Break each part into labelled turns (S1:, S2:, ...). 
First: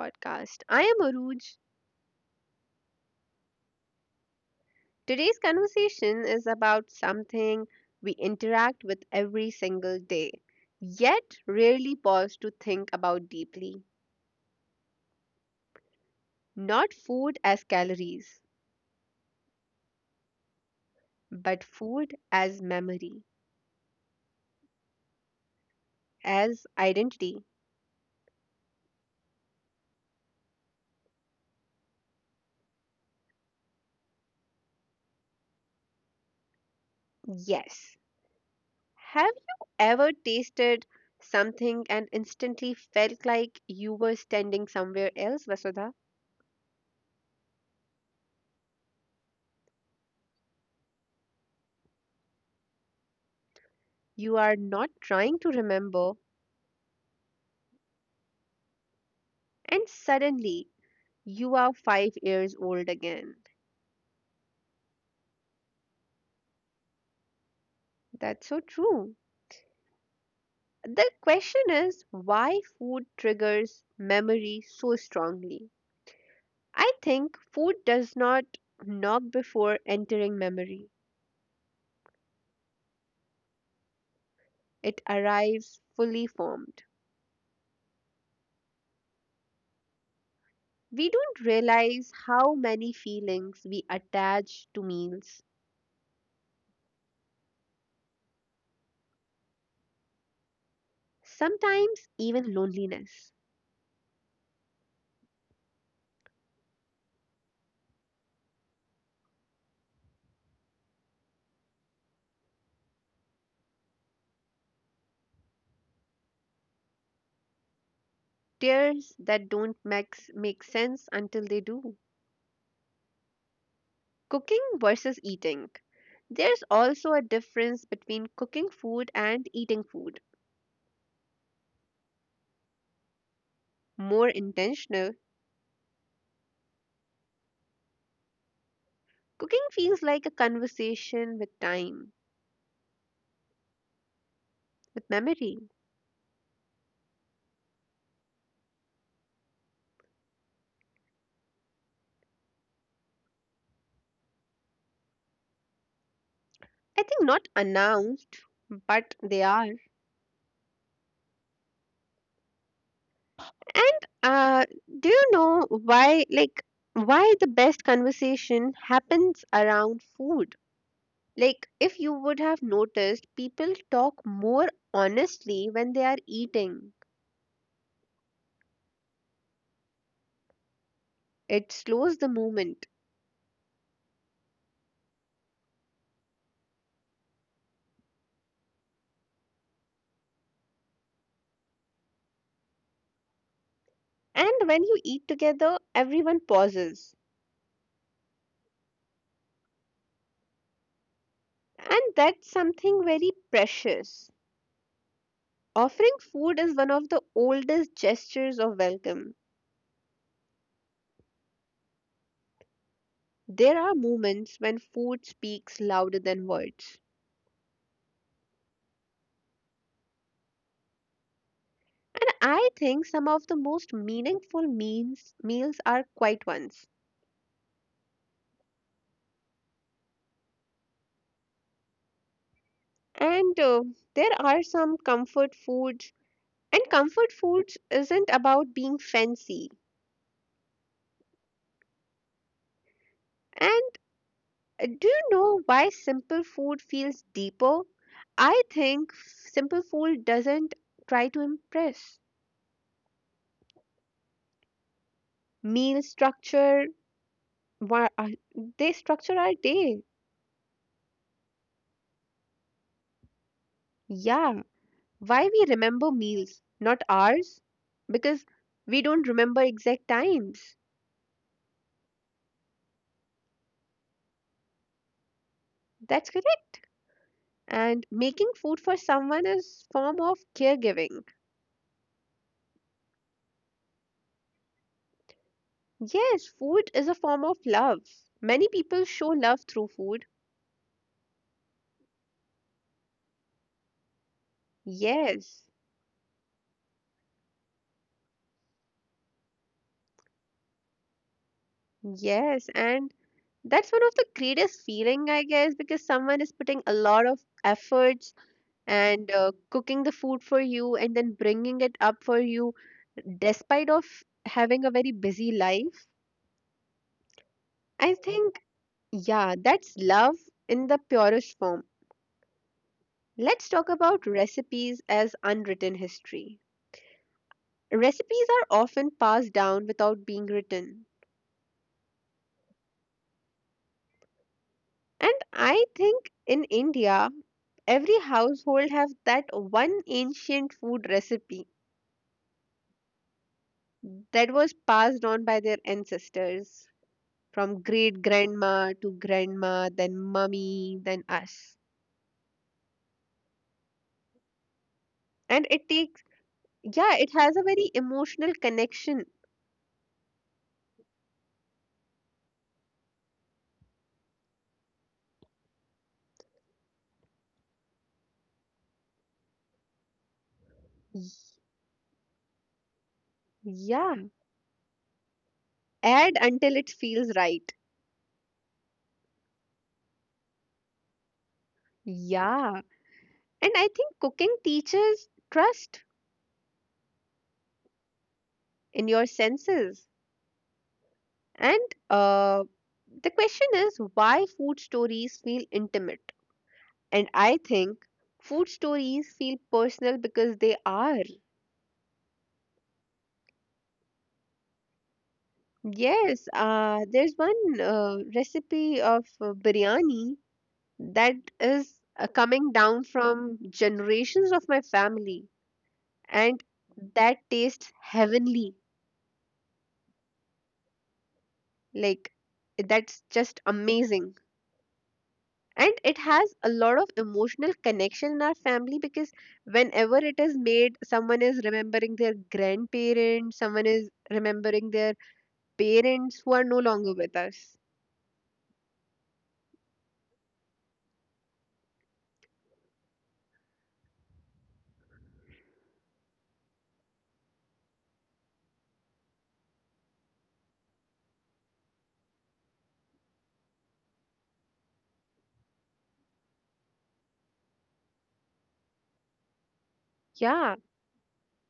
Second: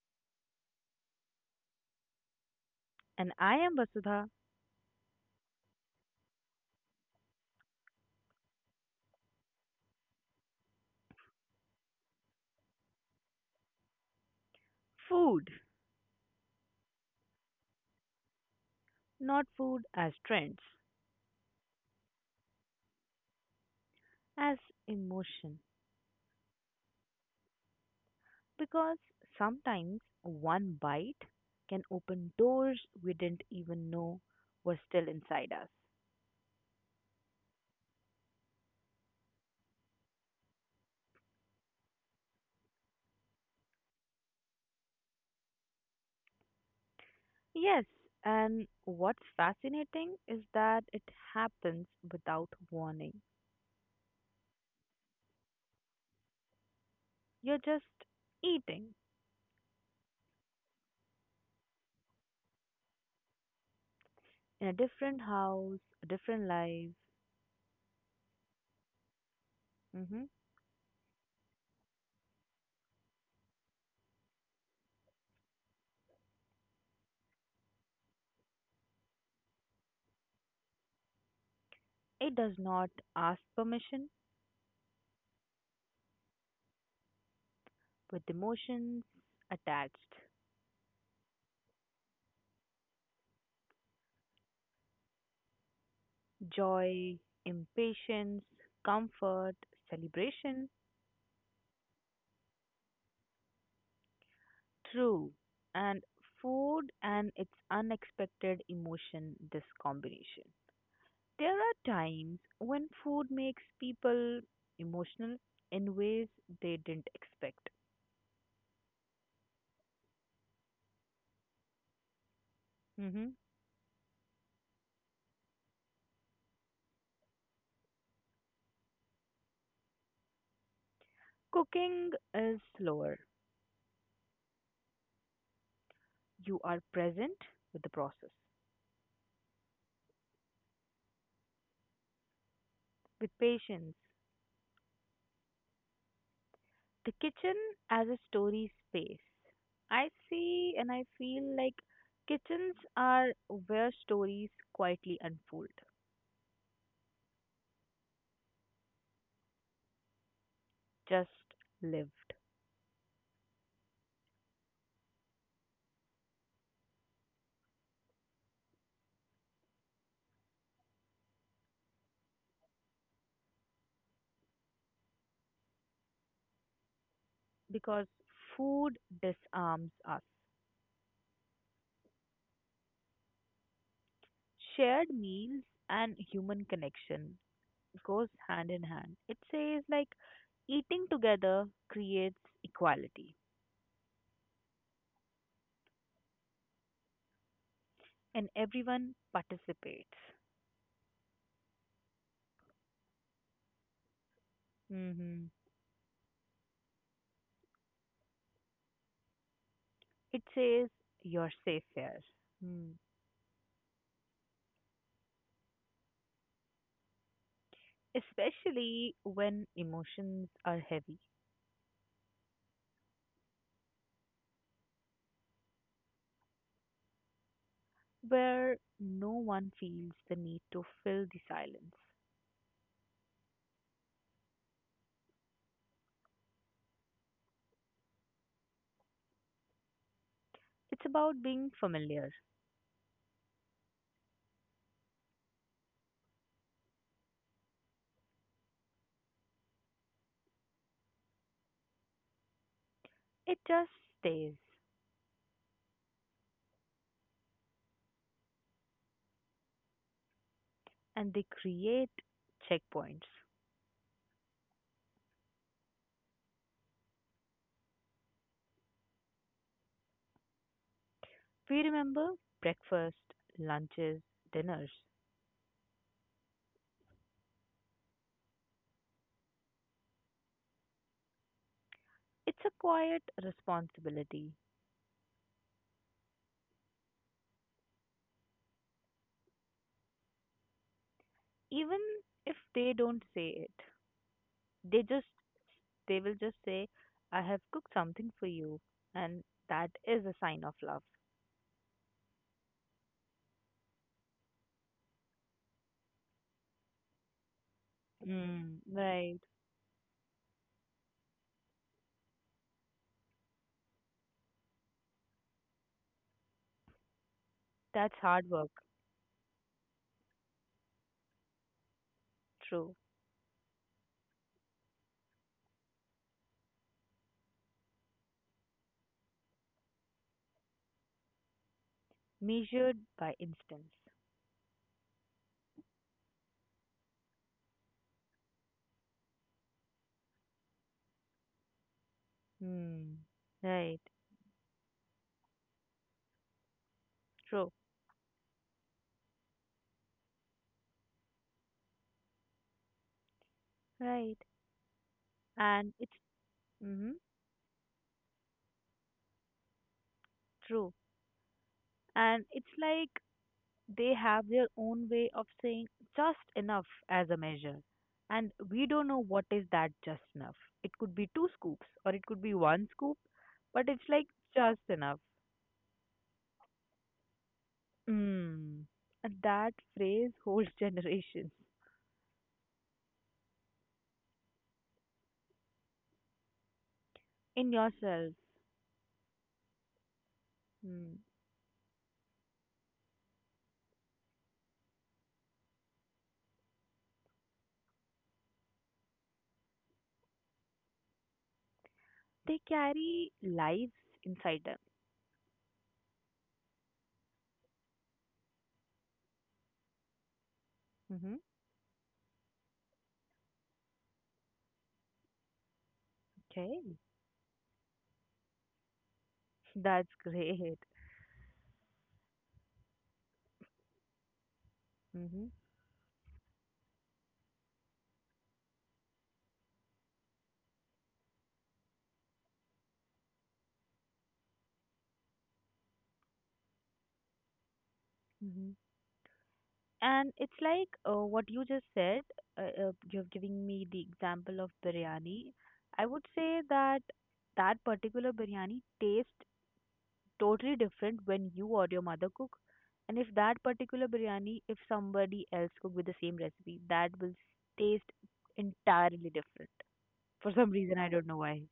S1: podcast. I am Aruj.
S2: And I am Vasudha.
S1: Today's conversation is about something we interact with every single day, yet rarely pause to think about deeply.
S2: Food,
S1: Not food as calories,
S2: not food as trends,
S1: but food as memory,
S2: as emotion.
S1: as identity.
S2: Because sometimes one bite can open doors we didn't even know were still inside us.
S1: Yes. Have you ever tasted something and instantly felt like you were standing somewhere else, Vasudha?
S2: Yes, and what's fascinating is that it happens without warning.
S1: You are not trying to remember,
S2: You're just eating
S1: and suddenly you are 5 years old again.
S2: in a different house, a different life.
S1: That's so true.
S2: hmm
S1: The question is why food triggers memory so strongly. I think food does not knock before entering memory,
S2: It does not ask permission
S1: it arrives fully formed.
S2: with emotions attached.
S1: We don't realize how many feelings we attach to meals,
S2: Joy, impatience, comfort, celebration,
S1: sometimes even loneliness,
S2: true. And food and its unexpected emotion, this combination. There are times when food makes people emotional in ways they didn't expect.
S1: tears that don't make sense until they do.
S2: hmm
S1: Cooking versus eating. There's also a difference between cooking food and eating food.
S2: Cooking is slower.
S1: More intentional,
S2: You are present with the process,
S1: cooking feels like a conversation with time,
S2: with patience.
S1: with memory.
S2: The kitchen as a story space. I see and I feel like kitchens are where stories quietly unfold,
S1: I think not announced, but they are.
S2: just lived.
S1: And do you know why, like, why the best conversation happens around food? Like, if you would have noticed, people talk more honestly when they are eating.
S2: Because food disarms us.
S1: It slows the moment.
S2: Shared meals and human connection goes hand in hand. It says like eating together creates equality
S1: And when you eat together, everyone pauses.
S2: and everyone participates.
S1: And that's something very precious.
S2: Hmm.
S1: Offering food is one of the oldest gestures of welcome.
S2: It says you're safe here. Hmm.
S1: There are moments when food speaks louder than words.
S2: Especially when emotions are heavy,
S1: And I think some of the most meaningful meals are quiet ones.
S2: where no one feels the need to fill the silence.
S1: And there are some comfort foods. And comfort foods isn't about being fancy.
S2: It's about being familiar.
S1: And do you know why simple food feels deeper? I think simple food doesn't try to impress.
S2: It just stays,
S1: Meal structure, wha- uh, they structure our day.
S2: and they create checkpoints.
S1: Yeah, why we remember meals, not hours? Because we don't remember exact times.
S2: We remember breakfast, lunches, dinners.
S1: That's correct. And making food for someone is form of caregiving.
S2: It's a quiet responsibility.
S1: Yes, food is a form of love. Many people show love through food.
S2: Even if they don't say it, they just
S1: Yes.
S2: they will just say, "I have cooked something for you," and that is a sign of love.
S1: Yes, and that's one of the greatest feeling, I guess, because someone is putting a lot of efforts
S2: Mm,
S1: and
S2: right.
S1: uh, cooking the food for you and then bringing it up for you, despite of having a very busy life.
S2: That's
S1: I
S2: hard
S1: think,
S2: work.
S1: yeah, that's love in the purest form.
S2: True.
S1: Let's talk about recipes as unwritten history. Recipes are often passed down without being written.
S2: Measured by instance.
S1: And I think in India, every household have that one ancient food recipe
S2: Hmm. Right.
S1: that was passed on by their ancestors
S2: True.
S1: from great grandma to grandma, then mummy, then us.
S2: Right.
S1: And
S2: And
S1: it
S2: it's
S1: takes,
S2: mm-hmm.
S1: yeah, it has a very emotional connection.
S2: True. And it's like they have their own way of saying just enough as a measure. And we don't know what is that just enough. It could be
S1: Y-
S2: two scoops or it could be one scoop, but it's
S1: Yeah,
S2: like just enough.
S1: add until it feels right.
S2: Hmm. And that phrase holds generations
S1: Yeah. And I think cooking teaches trust
S2: in yourself.
S1: in your senses.
S2: Hmm.
S1: And uh, the question is why food stories feel intimate. And I think food stories feel personal because they are.
S2: They carry lives inside them.
S1: Yes, there's one recipe of biryani
S2: Mm-hmm.
S1: that is coming down from generations of my family, and
S2: Okay.
S1: that tastes heavenly.
S2: That's great.
S1: Like, that's just amazing,
S2: Mm-hmm.
S1: and it has a lot of emotional connection in our family because whenever it is made, someone is remembering their grandparents, someone is remembering their parents who are no longer with us.
S2: Mm-hmm. And it's like what you just said, you're giving me the example of biryani. I would say that that particular biryani tastes totally different when you or your mother cook. And if that particular biryani, if somebody else cook with the same recipe, that will taste entirely different. For some
S1: Yeah,
S2: reason, I don't know why.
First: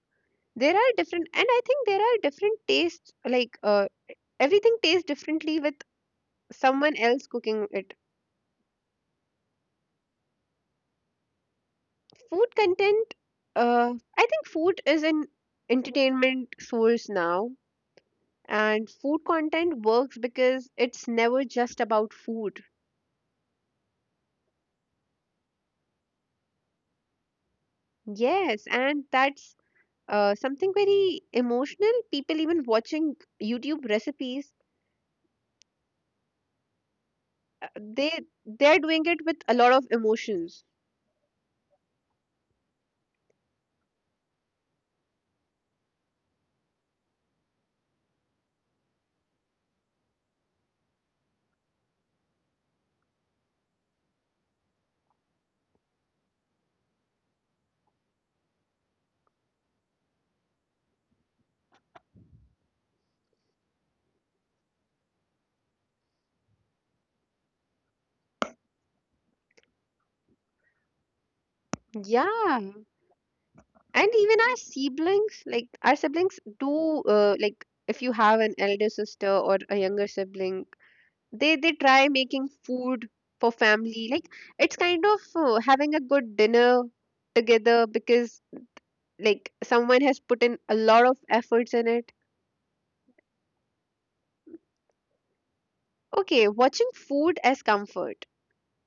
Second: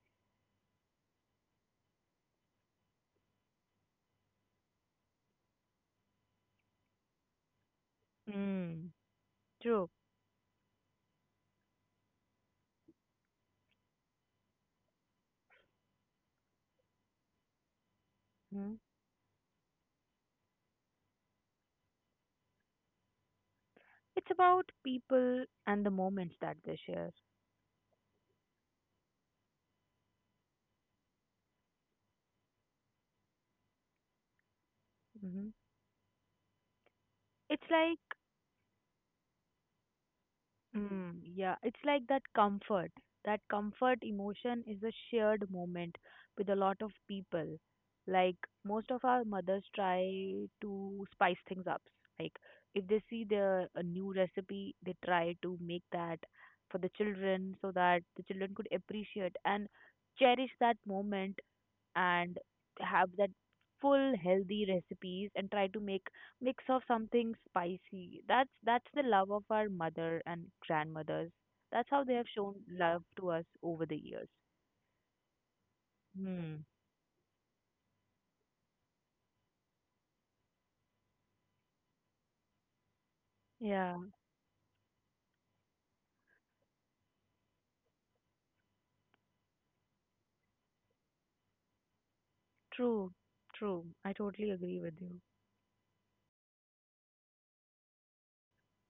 S1: there are different, and I think there are different tastes, like everything tastes differently with someone else cooking it.
S2: Mm. True.
S1: Food content, uh, I think food is an entertainment source now, and food content works because it's never just about food.
S2: It's about people and the moments that they share.
S1: Yes, and that's something very emotional. People even watching YouTube recipes,
S2: hmm It's
S1: uh,
S2: like
S1: they they're doing it with a lot of emotions.
S2: mm, yeah, it's like that comfort. That comfort emotion is a shared moment with a lot of people. Like most of our mothers try to spice things up. Like if they see the a new recipe, they try to make that for the children so that the children could appreciate and cherish that moment and have that full healthy recipes and try to make mix of something spicy. That's the love of our mother and grandmothers. That's how they have shown
S1: Yeah,
S2: love to us over the
S1: and
S2: years.
S1: even our siblings, like our siblings
S2: Hmm.
S1: do, like if you have an elder sister or a younger sibling, they try making food for
S2: Yeah,
S1: family, like it's kind of having a good dinner together because like someone has put in a lot of efforts in it.
S2: true, true. I totally agree with you.
S1: Okay, watching food as comfort,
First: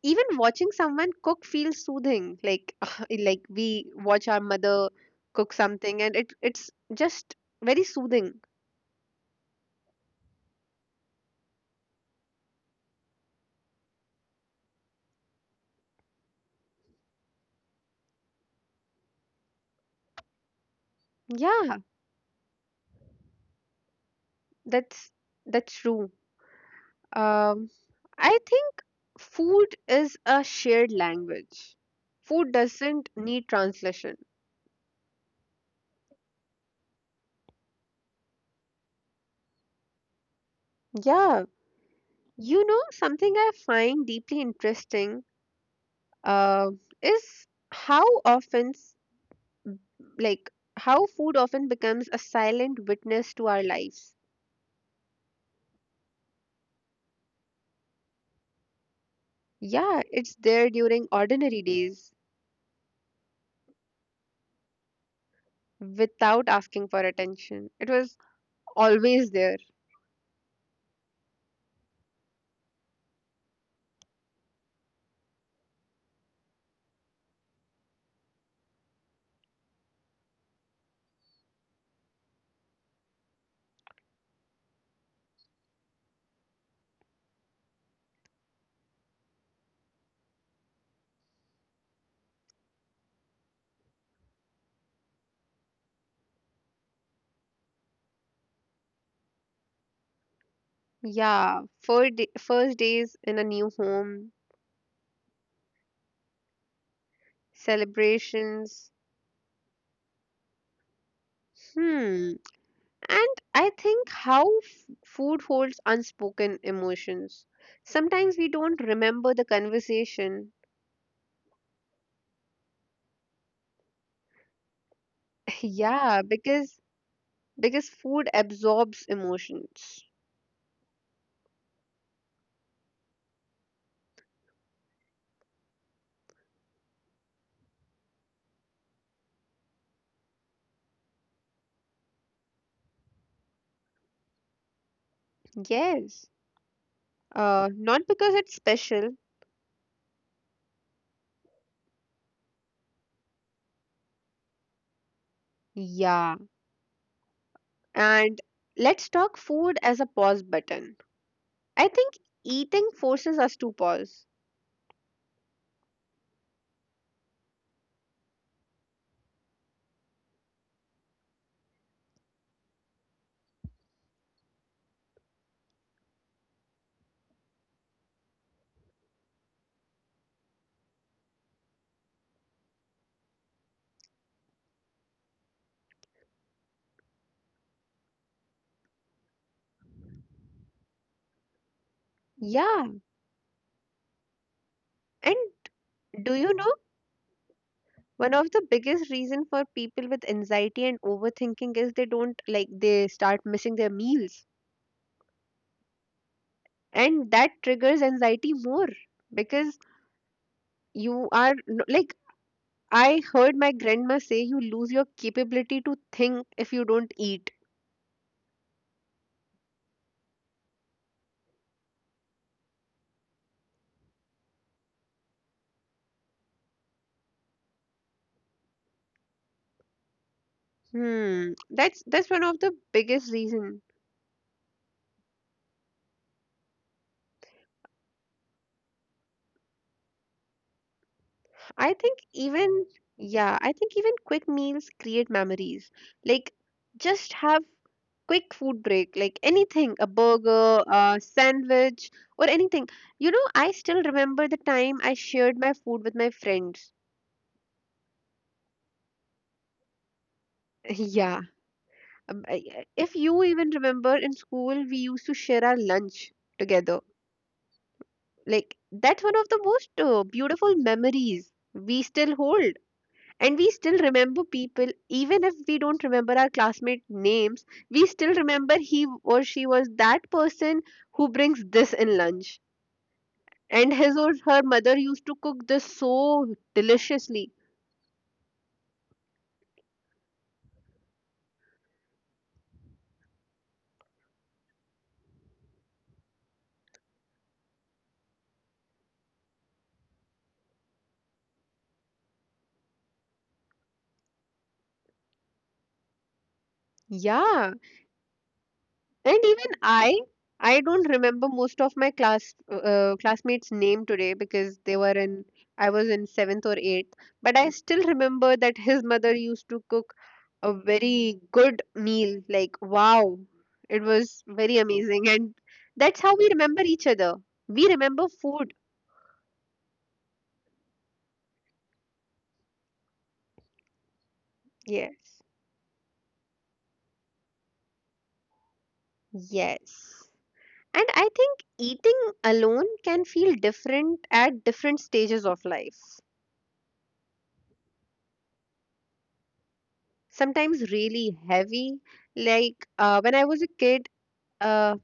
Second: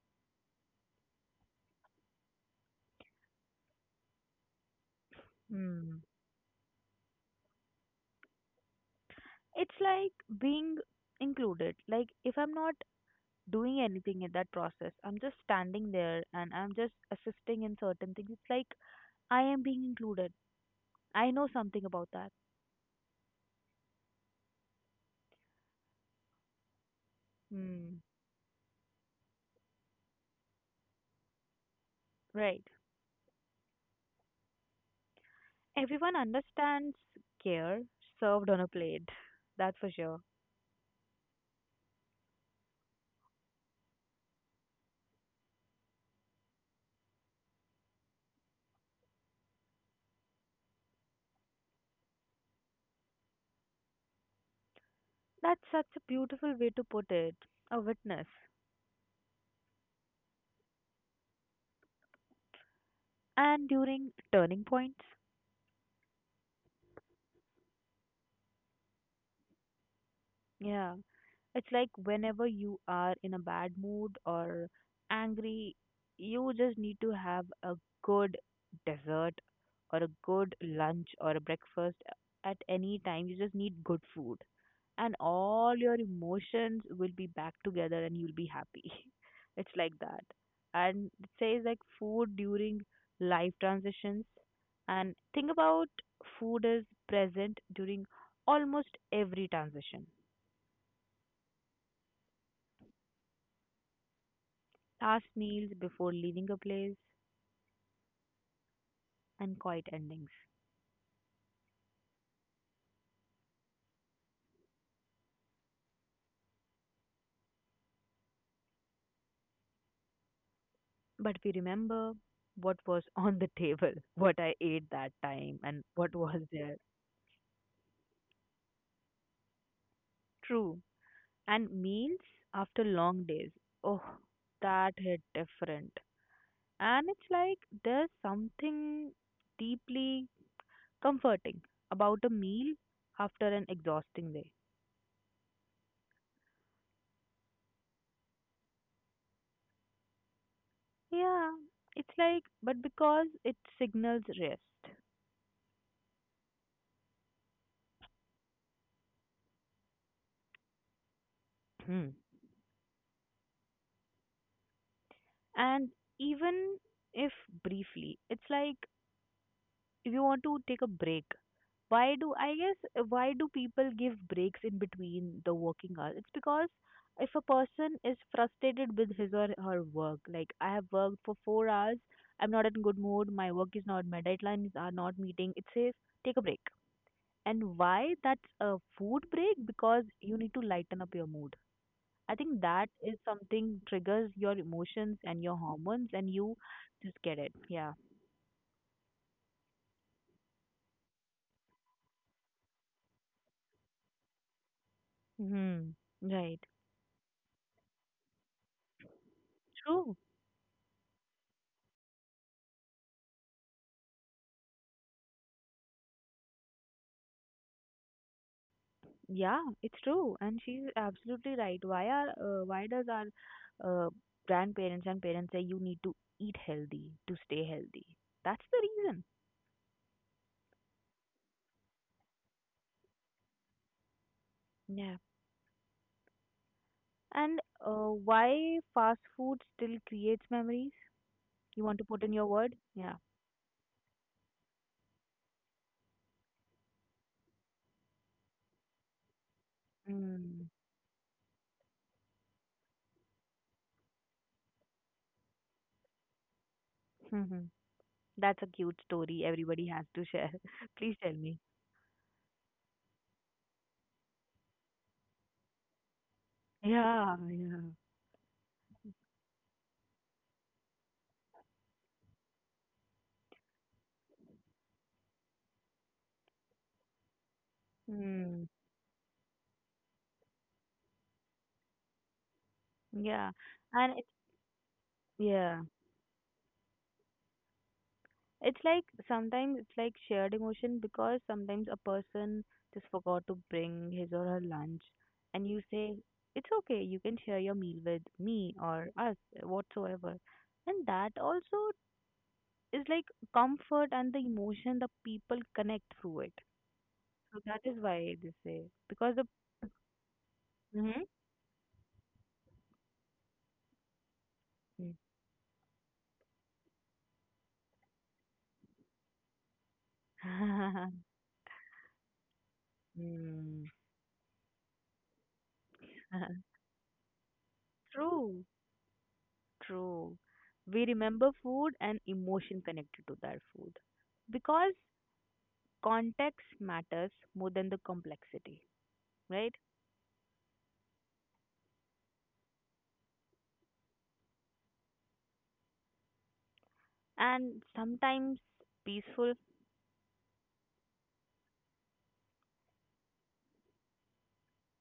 S1: even watching someone cook feels soothing, like like we watch our mother cook something
S2: Hmm.
S1: and it's just very soothing.
S2: It's like being included. Like if I'm not doing anything in that process, I'm just standing there and I'm just assisting in certain things. It's like I am being included. I know something about that.
S1: Yeah, that's that's true.
S2: Hmm.
S1: Um, I think food is a shared language.
S2: Right.
S1: Food doesn't need translation.
S2: Everyone understands care served on a plate. That's for sure.
S1: Yeah, you know, something I find deeply interesting uh, is how often, like, how food often becomes a silent witness to our lives.
S2: That's such a beautiful way to put it. A witness.
S1: Yeah, it's there during ordinary days
S2: And during turning points,
S1: without asking for attention. It was always there.
S2: yeah. It's like whenever you are in a bad mood or angry, you just need to have a good dessert or a good lunch or a breakfast at any time. You just need good food. And all your emotions will be back together and you'll be happy. It's like that. And it says like food during life transitions. And think about food is present during almost every transition
S1: Yeah, first days in a new home,
S2: last meals before leaving a place,
S1: celebrations.
S2: and quiet endings.
S1: Hmm. And I think how food holds unspoken emotions. Sometimes we don't remember the conversation.
S2: But we remember what was on the table, what I ate that time, and what
S1: Yeah,
S2: was there.
S1: because food absorbs emotions.
S2: True. And meals after long days. Oh, that hit different. And it's like there's something deeply comforting about a meal after an exhausting day.
S1: Yes. Not because it's special.
S2: Yeah, it's like, but because it signals rest.
S1: Yeah. And let's talk food as a pause button. I think eating forces us to pause.
S2: And even if briefly, it's like if you want to take a break, why do I guess why do people give breaks in between the working hours? It's because if a person is frustrated with his or her work, like I have worked for 4 hours, I'm not in good mood, my work is not, my deadlines are not meeting, it says take a break. And why that's a food break? Because you need to lighten up your mood. I think
S1: Yeah.
S2: that is something triggers your emotions
S1: And
S2: and your hormones,
S1: do
S2: and
S1: you
S2: you
S1: know
S2: just get it. Yeah.
S1: one of the biggest reason for people with anxiety and overthinking is they don't, like they start missing their meals,
S2: Hmm. Right.
S1: and that triggers anxiety more because
S2: True.
S1: you are like I heard my grandma say you lose your capability to think if you don't eat.
S2: Yeah, it's true, and she's absolutely right. Why are why does our uh, grandparents and parents say you need to eat healthy to stay healthy? That's the reason.
S1: Hmm, that's one of the biggest reason.
S2: Yeah. And why fast food still creates memories? You
S1: I
S2: want to
S1: think
S2: put in your word?
S1: even,
S2: Yeah.
S1: yeah, I think even quick meals create memories. Like, just have quick food break, like anything, a
S2: Mm.
S1: burger, a sandwich, or anything. You know, I still remember the time I shared my food with my friends.
S2: That's a cute story everybody has to share. Please tell
S1: Yeah.
S2: me.
S1: If you even remember in school, we used to share our lunch together.
S2: Yeah, yeah.
S1: Like, that's one of the most beautiful memories we still hold. And we still remember people, even if we don't remember our classmate names, we still
S2: Hmm.
S1: remember he or she was that person who brings this in lunch
S2: Yeah,
S1: and his
S2: and it,
S1: or her mother used to cook this
S2: yeah,
S1: so deliciously.
S2: it's like sometimes it's like shared emotion because sometimes a person just forgot to bring his or her lunch, and you say, it's okay, you can share your meal with me or us, whatsoever. And that also is like comfort and the emotion the people connect through it. So
S1: Yeah.
S2: that is why they say, because
S1: And
S2: the
S1: even I don't
S2: mm-hmm.
S1: remember most of my class classmates' name today because they were in I was in seventh or eighth. But I still remember that his mother used to cook a very good meal. Like wow,
S2: Mm.
S1: it was very amazing, and that's how we remember each other. We remember
S2: True.
S1: food.
S2: True. We remember food and emotion connected to that food because
S1: Yes.
S2: context matters more than the complexity, right?
S1: Yes. And I think eating alone can feel different at different stages of life.
S2: And sometimes peaceful.
S1: Sometimes really heavy. Like when I was a kid, uh,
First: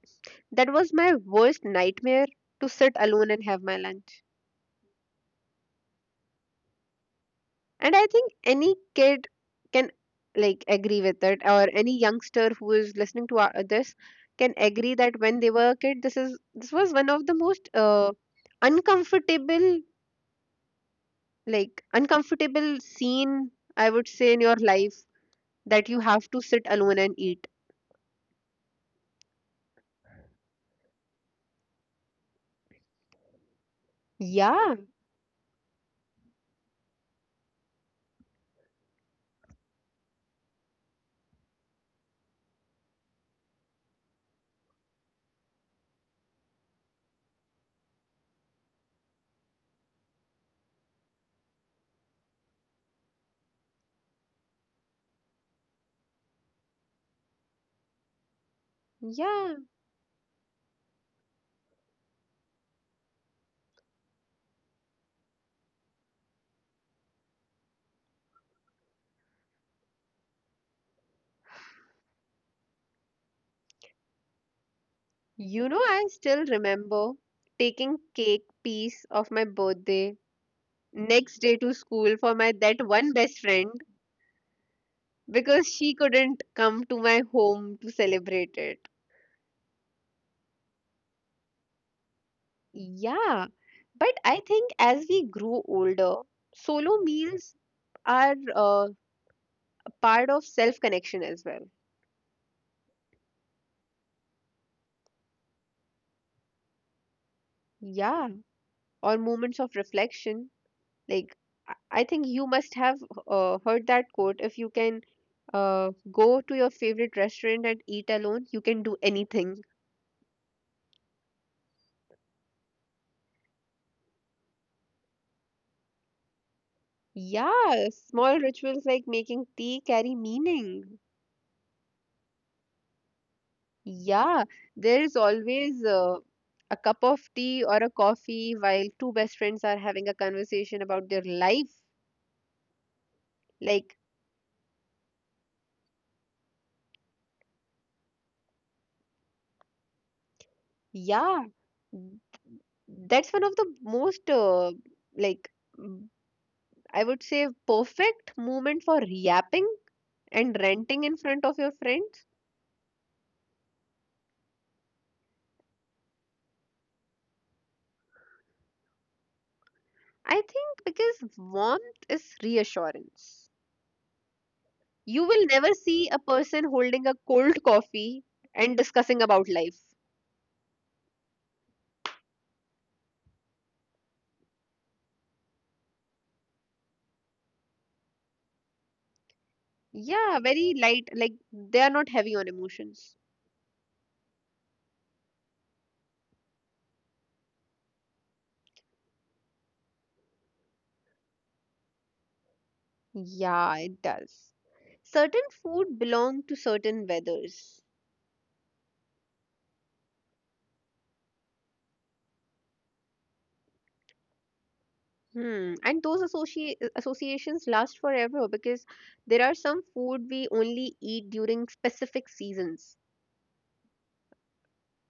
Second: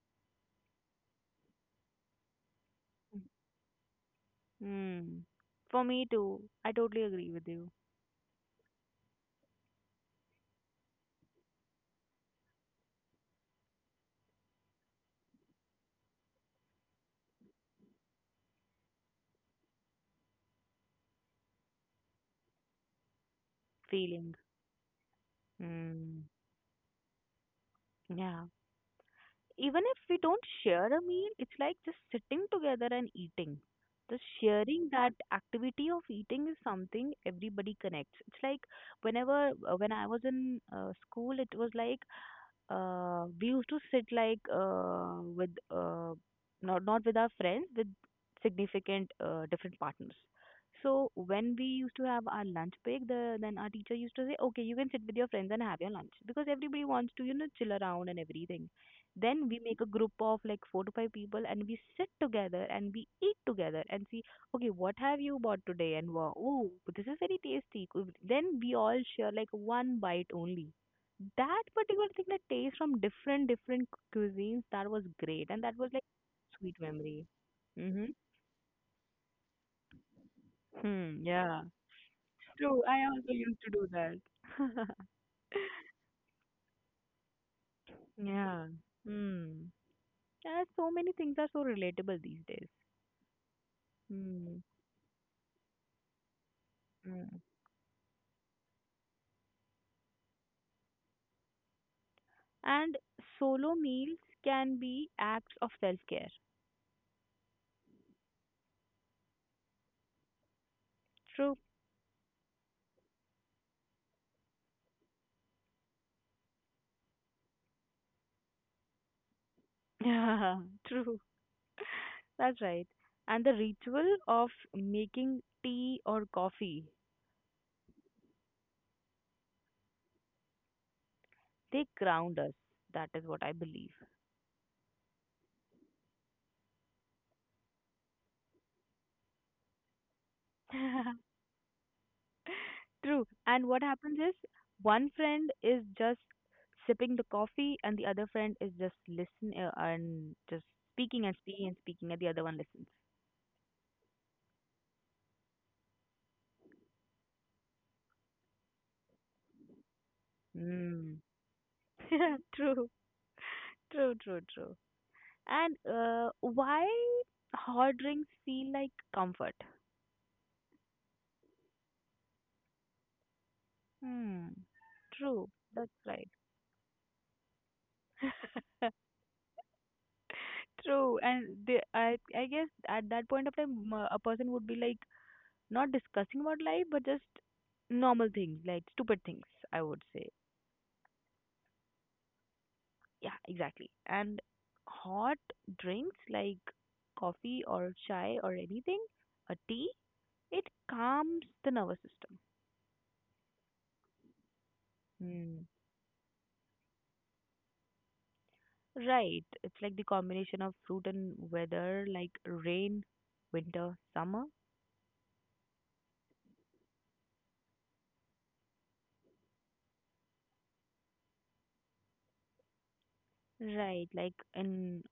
S1: that was my worst nightmare to sit alone and have my lunch.
S2: Hmm. For me too. I totally agree with you.
S1: And I think any kid can, like, agree with it, or any youngster who is listening to our, this, can agree that when they were a kid, this was one of the most uncomfortable, uncomfortable scene I would
S2: Feeling.
S1: say in your life, that you
S2: Hmm.
S1: have to sit alone and eat.
S2: Yeah. Even if we don't share a meal, it's like just sitting together and eating. The
S1: Yeah,
S2: sharing that activity of eating is something everybody connects. It's like whenever when I was in school, it was like we used to sit like with not with our friends with significant different partners, so when we used to have our lunch break the then our teacher used to say okay you can sit with your friends and have your lunch because everybody wants to chill around and everything. Then
S1: yeah.
S2: we make a group of like 4 to 5 people and we sit together and we eat together and see okay what have you bought today and wow oh this is very tasty. Could- then we all share like one bite only that particular thing, the taste from different cuisines, that was great, and
S1: You
S2: that
S1: know,
S2: was like
S1: I still
S2: sweet
S1: remember
S2: memory.
S1: taking
S2: Mhm.
S1: cake piece of my birthday
S2: Hmm.
S1: next day
S2: Yeah.
S1: to school for my
S2: True.
S1: that
S2: I
S1: one
S2: also
S1: best
S2: used
S1: friend
S2: to do that.
S1: because she couldn't come to my home to celebrate
S2: Yeah.
S1: it.
S2: Hmm. Yeah, so many things are so relatable these days.
S1: Yeah, but I
S2: Hmm.
S1: think as we grow older, solo
S2: Hmm.
S1: meals are a part of self connection as well.
S2: And solo meals can be acts of self-care.
S1: Yeah, or moments of reflection. Like,
S2: True.
S1: I I think you must have heard that quote, if you can go to your favorite restaurant and eat alone, you can do anything.
S2: Yeah, true. That's right. And the ritual of making tea or coffee,
S1: Yeah, small rituals like making tea carry meaning.
S2: they ground us. That is what I believe.
S1: Yeah, there is always a cup of tea or a coffee while two best friends are having a conversation about their life.
S2: True. And what
S1: Like,
S2: happens is one friend is just sipping the coffee, and the other friend is just listening and just speaking and
S1: yeah,
S2: speaking and speaking, and the other one
S1: th-
S2: listens.
S1: that's one of the most like I would say perfect moment for yapping and ranting in
S2: Mm.
S1: front of your friends.
S2: True. True. True. True. And why hot drinks feel like comfort?
S1: I think because warmth is reassurance.
S2: Hmm.
S1: You will
S2: True.
S1: never
S2: That's
S1: see a
S2: right.
S1: person holding a cold coffee and discussing about life.
S2: True, and they, I guess at that point of time, a person would be like not discussing about life, but just normal things, like stupid things, I would say.
S1: Yeah, very light, like they are not heavy on emotions.
S2: Yeah, exactly. And hot drinks like coffee or chai or anything, a tea, it calms the nervous system.
S1: Yeah, it does. Certain
S2: Hmm.
S1: food belong to certain weathers.
S2: Right. It's like the combination of fruit and weather, like rain, winter, summer.
S1: Hmm. And those associations last forever because there are some food we only eat during specific seasons.
S2: Right, like in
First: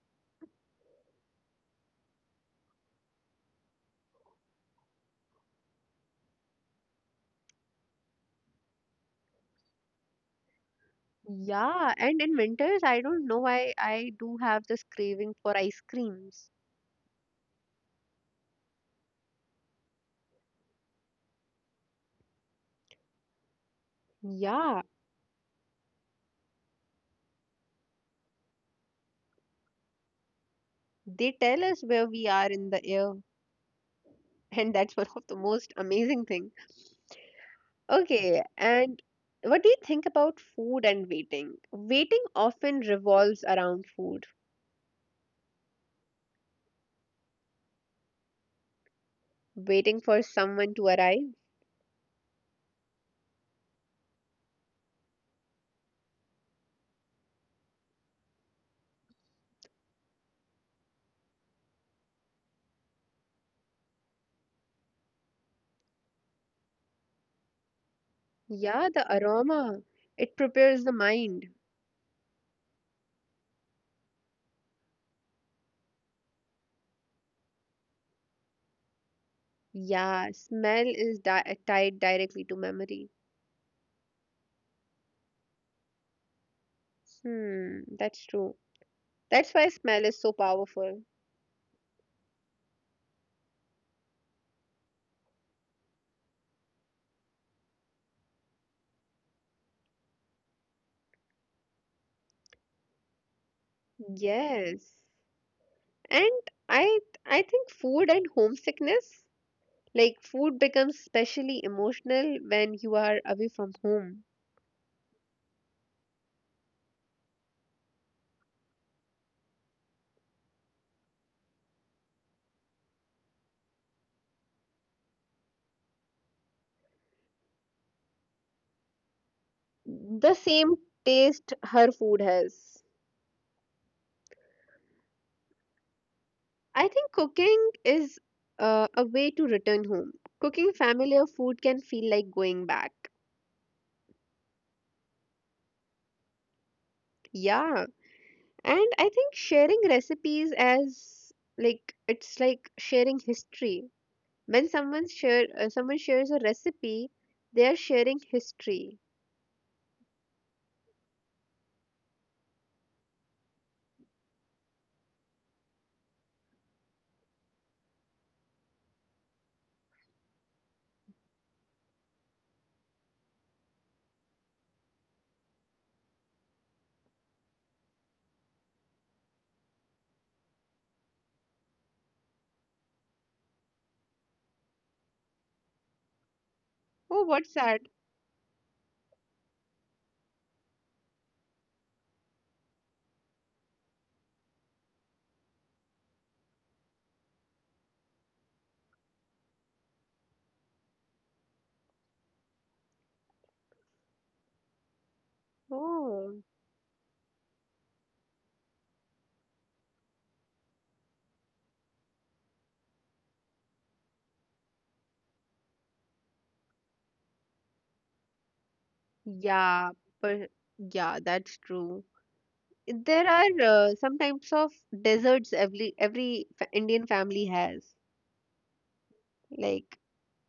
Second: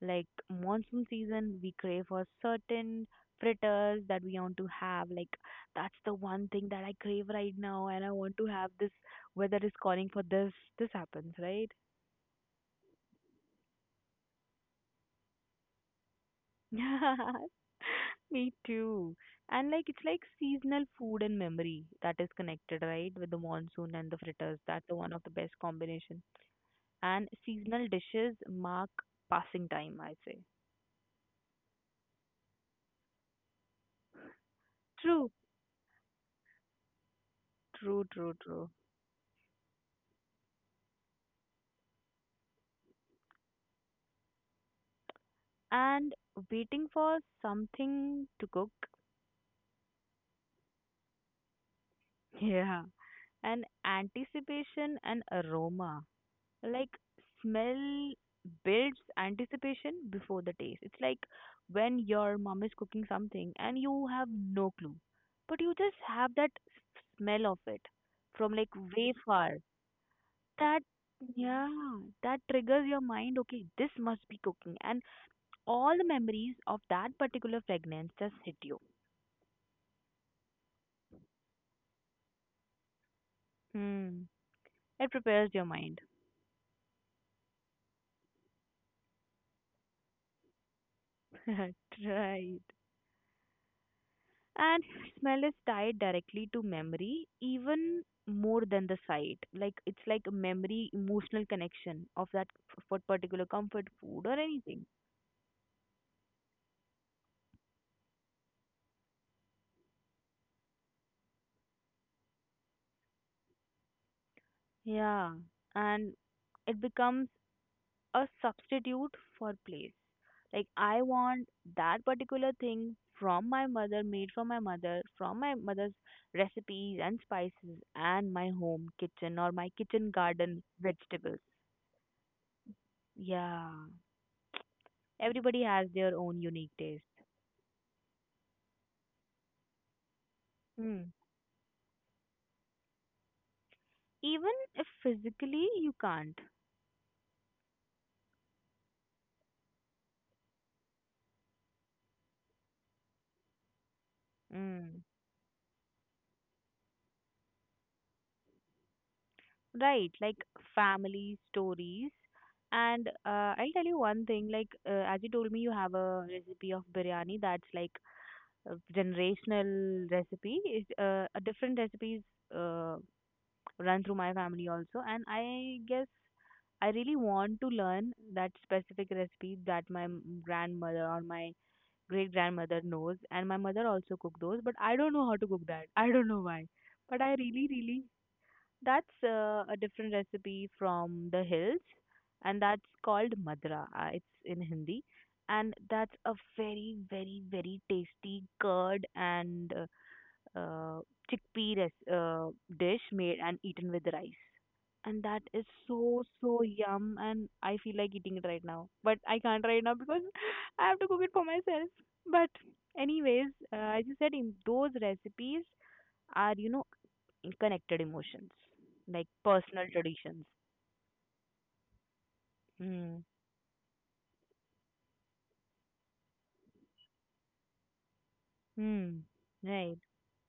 S2: like monsoon season, we crave for certain fritters that we want to have. Like that's the one thing that I crave right now, and I want to have this. Weather is calling for this. This happens, right?
S1: Yeah, and in winters, I don't know why I do have this craving for ice creams.
S2: Me too. And like it's like seasonal food and memory that is connected, right? With the monsoon and the fritters. That's
S1: Yeah,
S2: the one of the best combination. And seasonal dishes mark passing time, I say.
S1: they tell us where we are in the air, and that's one of
S2: True,
S1: the most amazing thing.
S2: true, true,
S1: Okay,
S2: true.
S1: and what do you think about food and waiting? Waiting often revolves around food,
S2: And waiting for something to cook.
S1: waiting for someone to arrive.
S2: Yeah. And anticipation and aroma. Like smell builds anticipation before the taste. It's like when your mom is cooking something and you have no clue, but you just have that s- smell of it from like
S1: Yeah, the
S2: way far.
S1: aroma. It
S2: That
S1: prepares the mind.
S2: yeah, that triggers your mind. Okay, this must be cooking, and all the memories of that particular fragrance just hit you.
S1: Yeah, smell is tied directly to memory.
S2: Hmm. It prepares your mind.
S1: Hmm, that's true. That's why smell is so powerful.
S2: Right. And smell is tied directly to memory, even more than the sight. Like it's like a memory, emotional connection of that f- for particular comfort food or anything.
S1: Yes. And I I think food and homesickness, like food becomes especially emotional when you are away from home.
S2: Yeah. And it becomes a substitute for place. Like I want that particular thing from my mother, made from my mother, from my mother's recipes and spices and my home kitchen or my kitchen
S1: The
S2: garden
S1: same
S2: vegetables.
S1: taste her food has.
S2: Yeah, everybody has their own unique
S1: I think
S2: taste.
S1: cooking is a way to return home. Cooking
S2: Mm.
S1: familiar food can feel like going back.
S2: Even if physically you can't,
S1: Yeah, and I think sharing recipes as, like, it's like sharing history. When
S2: mm.
S1: someone share, someone shares a recipe, they are sharing history.
S2: Right? Like family stories. And I'll tell you one thing, like as you told me, you have a recipe of biryani that's like a generational recipe. Is a different recipes. uh. Run through my family also, and I guess I really want to learn that specific recipe that my grandmother or my great grandmother knows, and my mother also cooked those, but I don't know how to cook that. I don't know why,
S1: Oh,
S2: but I
S1: what's
S2: really
S1: that?
S2: really. That's a different recipe from the hills, and that's called madra, it's in Hindi. And that's a very very very tasty curd and uh, chickpea dish made and eaten with rice. And that is so
S1: Oh,
S2: so yum, and I feel like eating it right now, but I can't right now because I have to cook it for myself. But anyways, as you said, in those recipes are connected emotions, like personal
S1: yeah,
S2: traditions.
S1: but yeah, that's true.
S2: Hmm.
S1: There are some types of desserts every Indian family has.
S2: Hmm.
S1: Like,
S2: Right.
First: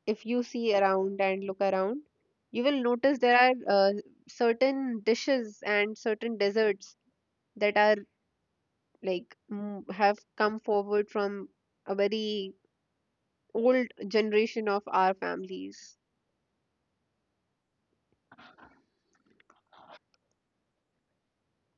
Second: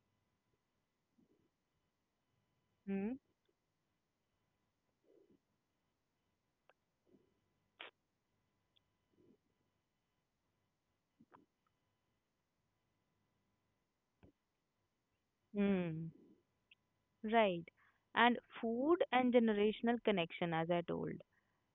S1: if you see around and look around, you will
S2: Hmm.
S1: notice there are certain dishes and certain desserts that are, like, mm, have come forward from a very old generation of our families.
S2: Hmm. Right. And food and generational connection, as I told,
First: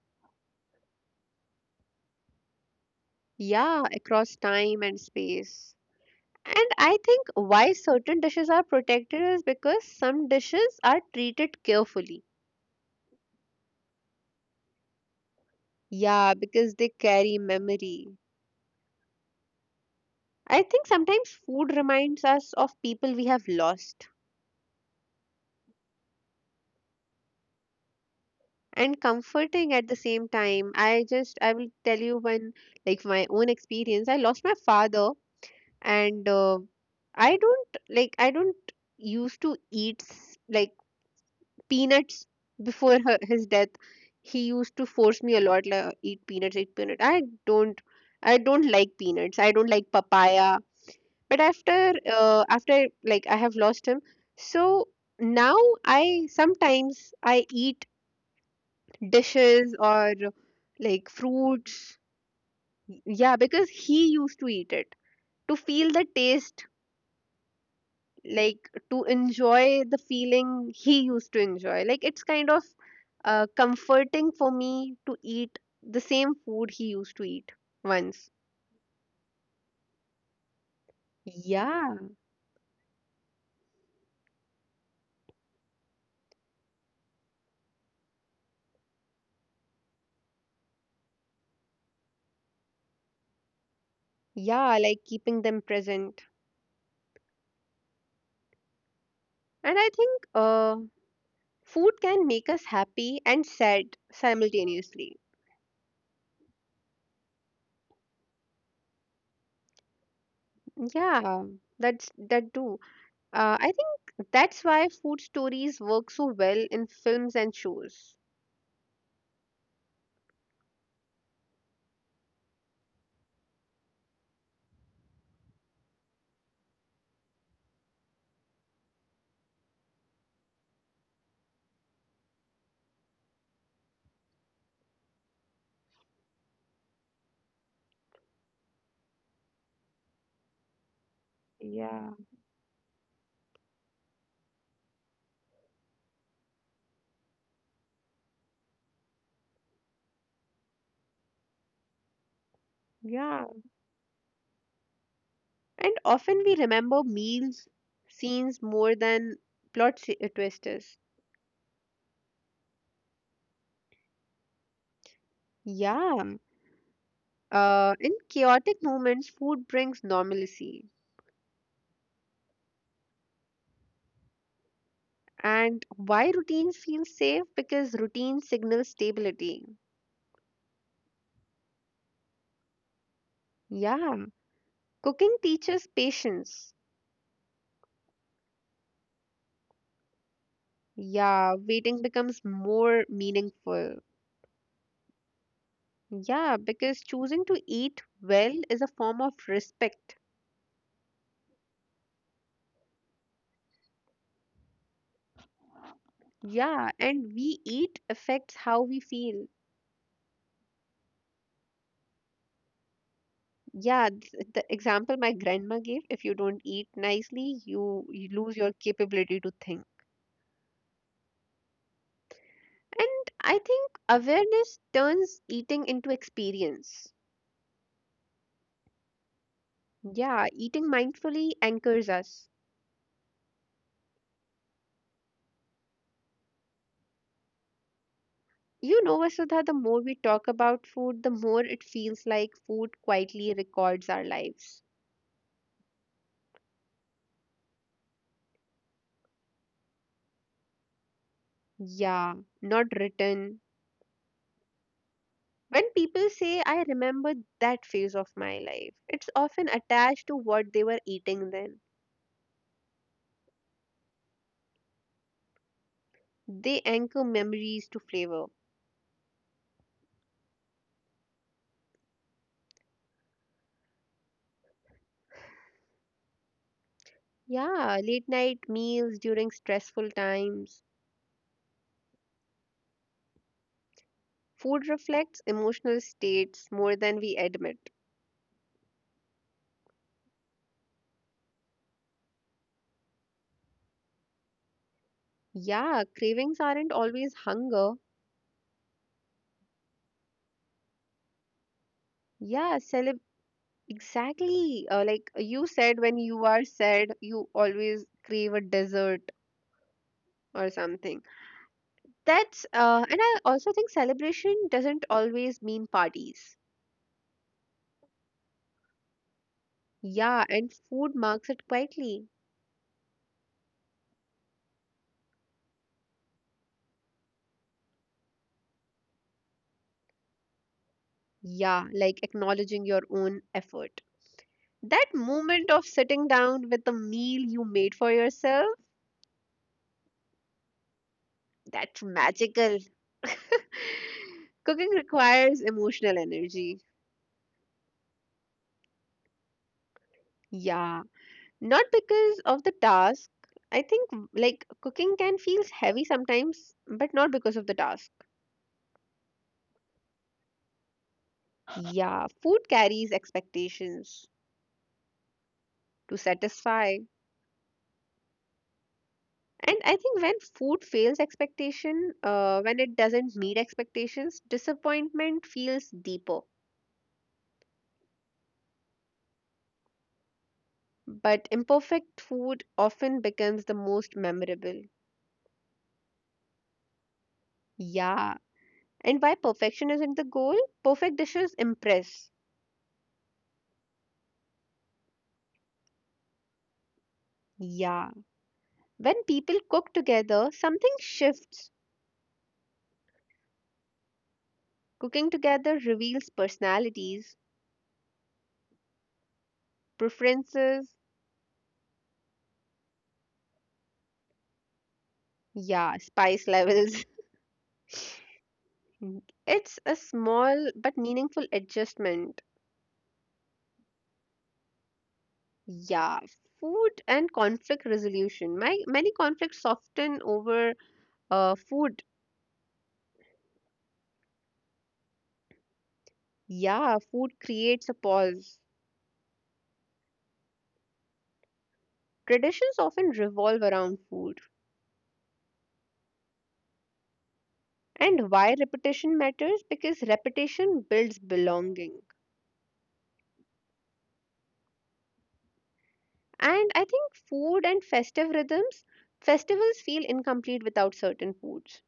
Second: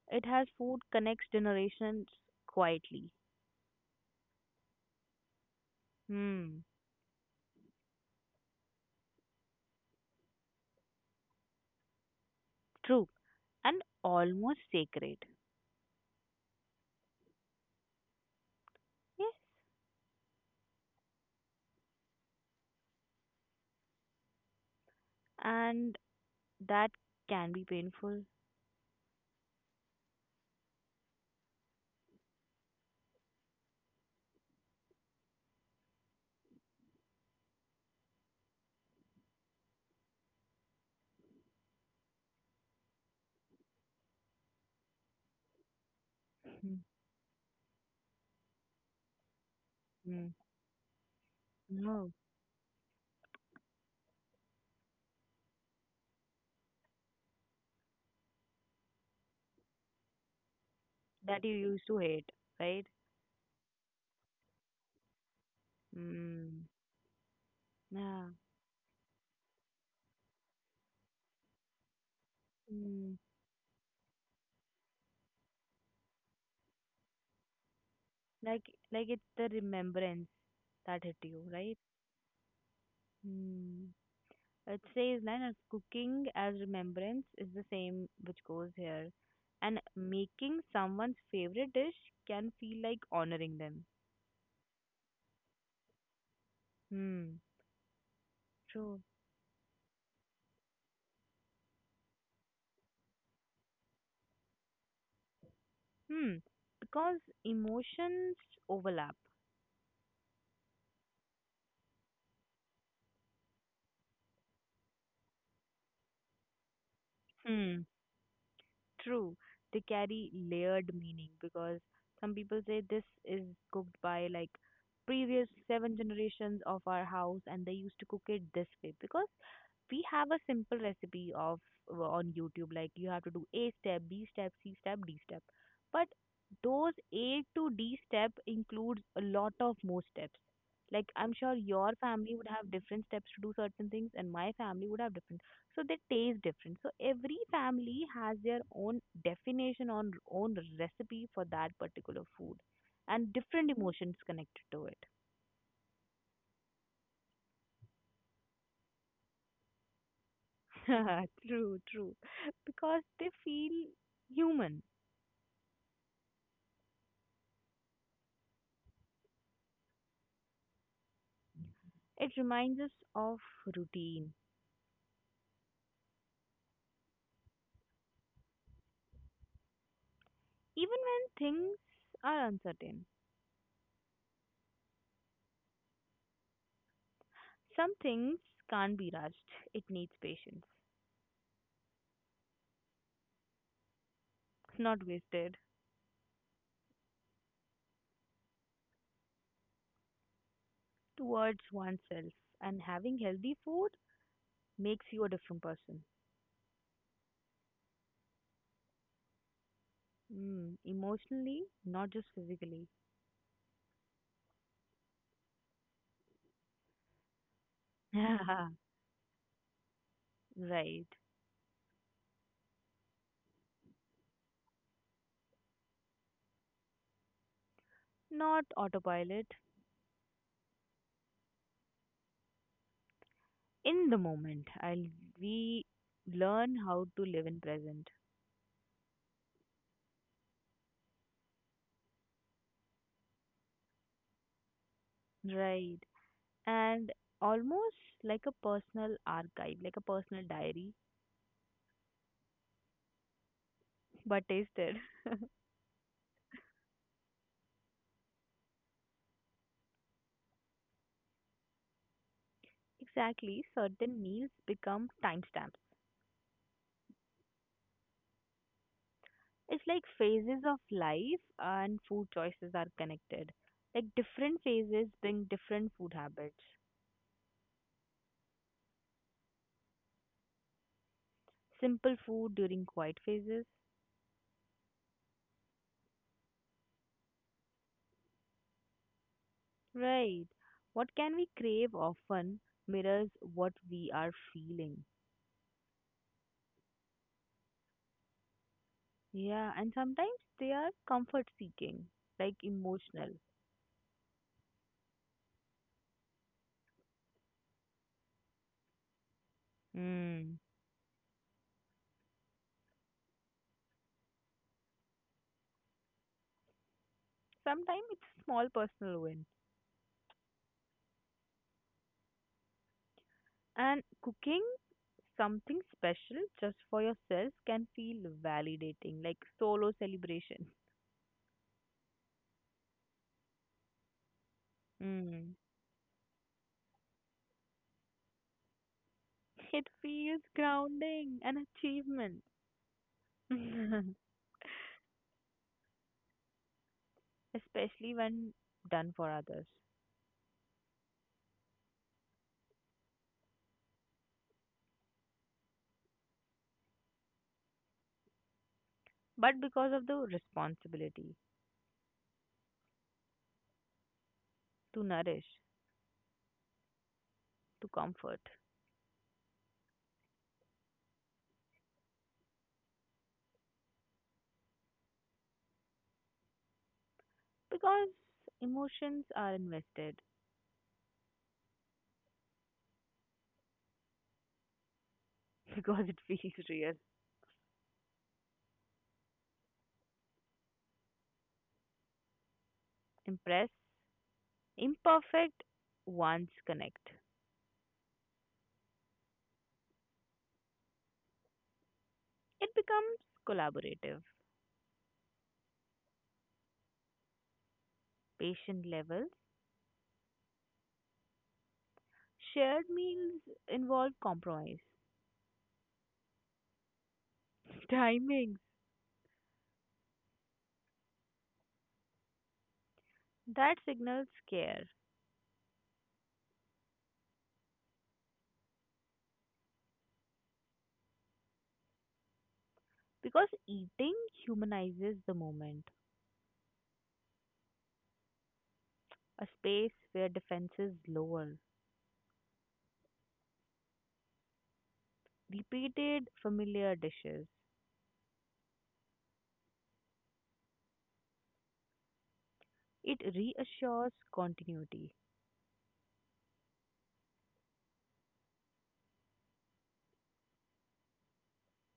S2: it has, food connects generations quietly.
S1: Yeah, across time and space.
S2: Hmm.
S1: And I think why certain dishes are protected is because some dishes are treated carefully.
S2: True, and almost sacred.
S1: Yeah, because they carry memory.
S2: Yes,
S1: I think sometimes food reminds us of people we have lost.
S2: and that can be painful.
S1: And comforting at the same time. I will tell you one like my own experience. I lost my father, and I don't used to eat like peanuts before his death. He used to force me a lot like eat peanuts, eat
S2: Mm.
S1: peanut. I don't like peanuts. I don't like
S2: Mm.
S1: papaya. But after
S2: No,
S1: uh, after like I have lost him, so now I sometimes I eat dishes or like
S2: that you used
S1: fruits.
S2: to hate, right?
S1: Yeah, because he used to eat it to feel the taste,
S2: Mm. Yeah.
S1: like to enjoy the feeling he used to enjoy. Like it's kind of
S2: Mm.
S1: comforting for me to eat the same food he used to eat once.
S2: Like, like it's the remembrance that hit you, right?
S1: Yeah,
S2: Mm. It says line as cooking as remembrance is the same which goes here, and making someone's favorite dish can feel like honoring them.
S1: yeah, like keeping them present.
S2: Hmm. True.
S1: And I think food can make us happy and sad simultaneously.
S2: Hmm, because emotions overlap.
S1: Yeah, that's that too. I think that's why food stories work so well in films and
S2: Hmm.
S1: shows.
S2: True, they carry layered meaning because some people say this is cooked by like previous seven generations of our house, and they used to cook it this way because we have a simple recipe of on YouTube, like you have to do A step, B step, C step, D step. But those A to D step includes a lot of more steps. Like I'm sure your
S1: Yeah,
S2: family would have different steps to do certain things and my family would have different, so they taste different, so every family has their own definition on own recipe for that particular food and
S1: yeah.
S2: different emotions connected to it.
S1: And often we remember meals, scenes more than plot twisters.
S2: True, true, because they feel human.
S1: Yeah. In chaotic moments, food brings normalcy.
S2: It reminds us of routine
S1: And why routines feel safe? Because routine signals stability.
S2: even when things are uncertain.
S1: Yeah. Cooking teaches patience.
S2: Some things can't be rushed, it needs patience.
S1: Yeah. Waiting becomes more meaningful.
S2: Not wasted.
S1: Yeah, because choosing to eat well is a form of respect.
S2: Towards oneself, and having healthy food makes you a different person.
S1: Yeah, and we eat affects how we feel.
S2: Mm, emotionally, not just physically.
S1: Yeah, the example my grandma gave, if you don't eat nicely, you lose your capability to think.
S2: Right.
S1: And I think awareness turns eating into experience.
S2: Not autopilot.
S1: Yeah, eating mindfully anchors us.
S2: In the moment, I'll we learn how to live in present.
S1: You know, Vasudha, the more we talk about food, the more it feels like food quietly records our lives.
S2: Right. And almost like a personal archive, like a personal diary,
S1: Yeah, not written.
S2: but tasted.
S1: When people say, I remember that phase of my life, it's often attached to what they were eating then.
S2: Exactly, certain meals become timestamps.
S1: They anchor memories to flavor.
S2: It's like phases of life and food choices are connected. Like different phases bring different food habits.
S1: Yeah, late night meals during stressful times.
S2: Simple food during quiet phases.
S1: Food reflects emotional states more than we admit.
S2: Right. What can we crave often mirrors what we are feeling.
S1: Yeah, cravings aren't always hunger.
S2: Yeah, and sometimes they are comfort seeking, like
S1: Yeah, celeb
S2: emotional.
S1: exactly. Like you said, when you are sad, you always crave a dessert
S2: Mm.
S1: or something. That's and I also think celebration doesn't always mean parties.
S2: Sometimes it's small personal win.
S1: Yeah, and food marks it quietly.
S2: And cooking something special just for yourself can feel validating, like solo celebration.
S1: Yeah, like acknowledging your own effort. That
S2: Mm.
S1: moment of sitting down with the meal you made for yourself,
S2: It feels grounding, and
S1: that's
S2: achievement,
S1: magical. Cooking requires emotional energy.
S2: especially when done for others.
S1: Yeah, not because of the task. I think like cooking can feel heavy sometimes, but not because of the task.
S2: But because of the responsibility
S1: Yeah, food carries expectations
S2: to nourish,
S1: to satisfy.
S2: to comfort,
S1: And I think when food fails expectation, when it doesn't meet expectations, disappointment feels deeper.
S2: because emotions are invested,
S1: But imperfect food often becomes the most memorable.
S2: because it feels real,
S1: Yeah. And why perfection isn't the goal? Perfect dishes impress.
S2: impress, imperfect ones connect.
S1: Yeah. When people cook together, something shifts.
S2: It becomes collaborative.
S1: Cooking together reveals personalities,
S2: Patient levels,
S1: preferences,
S2: shared meals involve compromise,
S1: yeah, spice levels.
S2: timings
S1: It's a small but meaningful adjustment.
S2: that signals care,
S1: Yeah, food and conflict resolution. Many conflicts soften over food.
S2: because eating humanizes the moment,
S1: Yeah, food creates a pause.
S2: a space where defenses lower,
S1: Traditions often revolve around food.
S2: repeated familiar dishes.
S1: And why repetition matters? Because repetition builds belonging.
S2: It reassures continuity,
S1: And I think food and festive rhythms, festivals feel incomplete without certain foods.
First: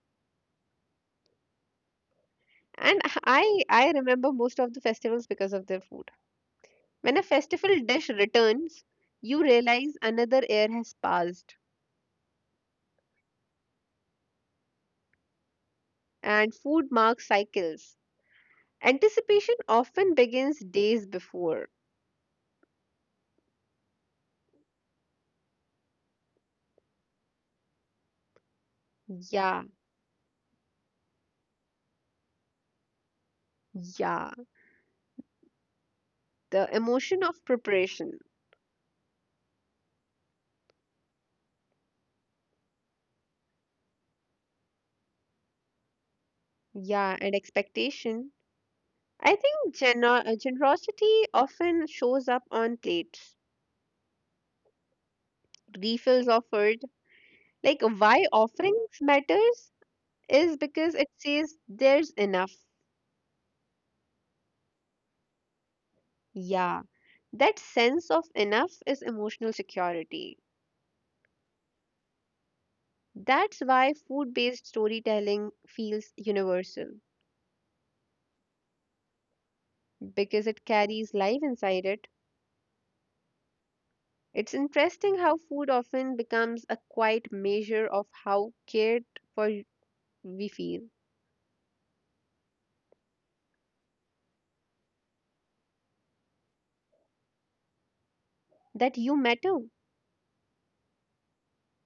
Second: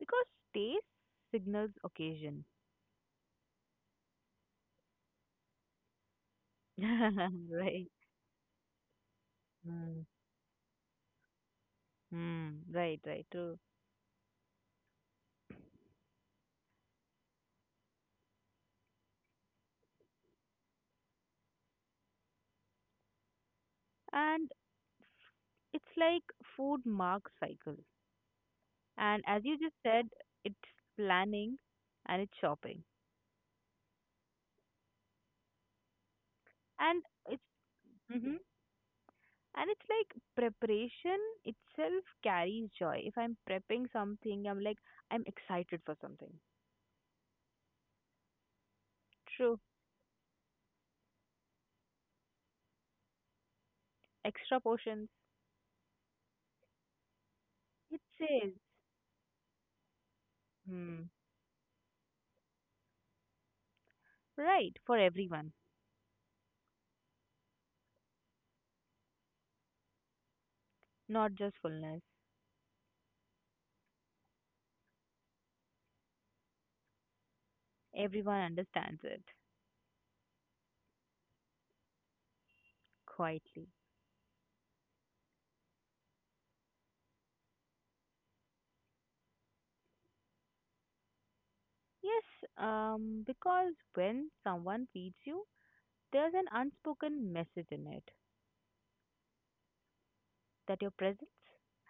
S2: because stays signals occasion.
S1: And I remember most of the festivals because of their food. When a festival
S2: Right.
S1: dish returns, you realize
S2: Mm.
S1: another air has passed
S2: Mm. Right, right, true.
S1: and food marks cycles. Anticipation often begins days before.
S2: And it's like food mark cycle. And as you
S1: Yeah,
S2: just said, it's planning and it's shopping.
S1: yeah. The
S2: And
S1: emotion
S2: it's
S1: of preparation.
S2: hmm and it's like preparation itself carries joy. If I'm prepping something, I'm like, I'm excited for something.
S1: Yeah, and expectation. I
S2: True.
S1: think generosity often shows up on plates.
S2: Extra portions.
S1: Refills offered. Like,
S2: It
S1: why
S2: says.
S1: offerings matters is because it
S2: Hmm.
S1: says there's enough.
S2: Right, for everyone.
S1: Yeah, that sense of enough is emotional security.
S2: Not just fullness.
S1: That's why food based storytelling feels universal.
S2: Everyone understands it
S1: Because it carries life inside it.
S2: quietly.
S1: It's interesting how food often becomes a quiet measure of how cared for we feel,
S2: Yes, because when someone feeds you, there's an unspoken message in it,
S1: that you matter.
S2: that your presence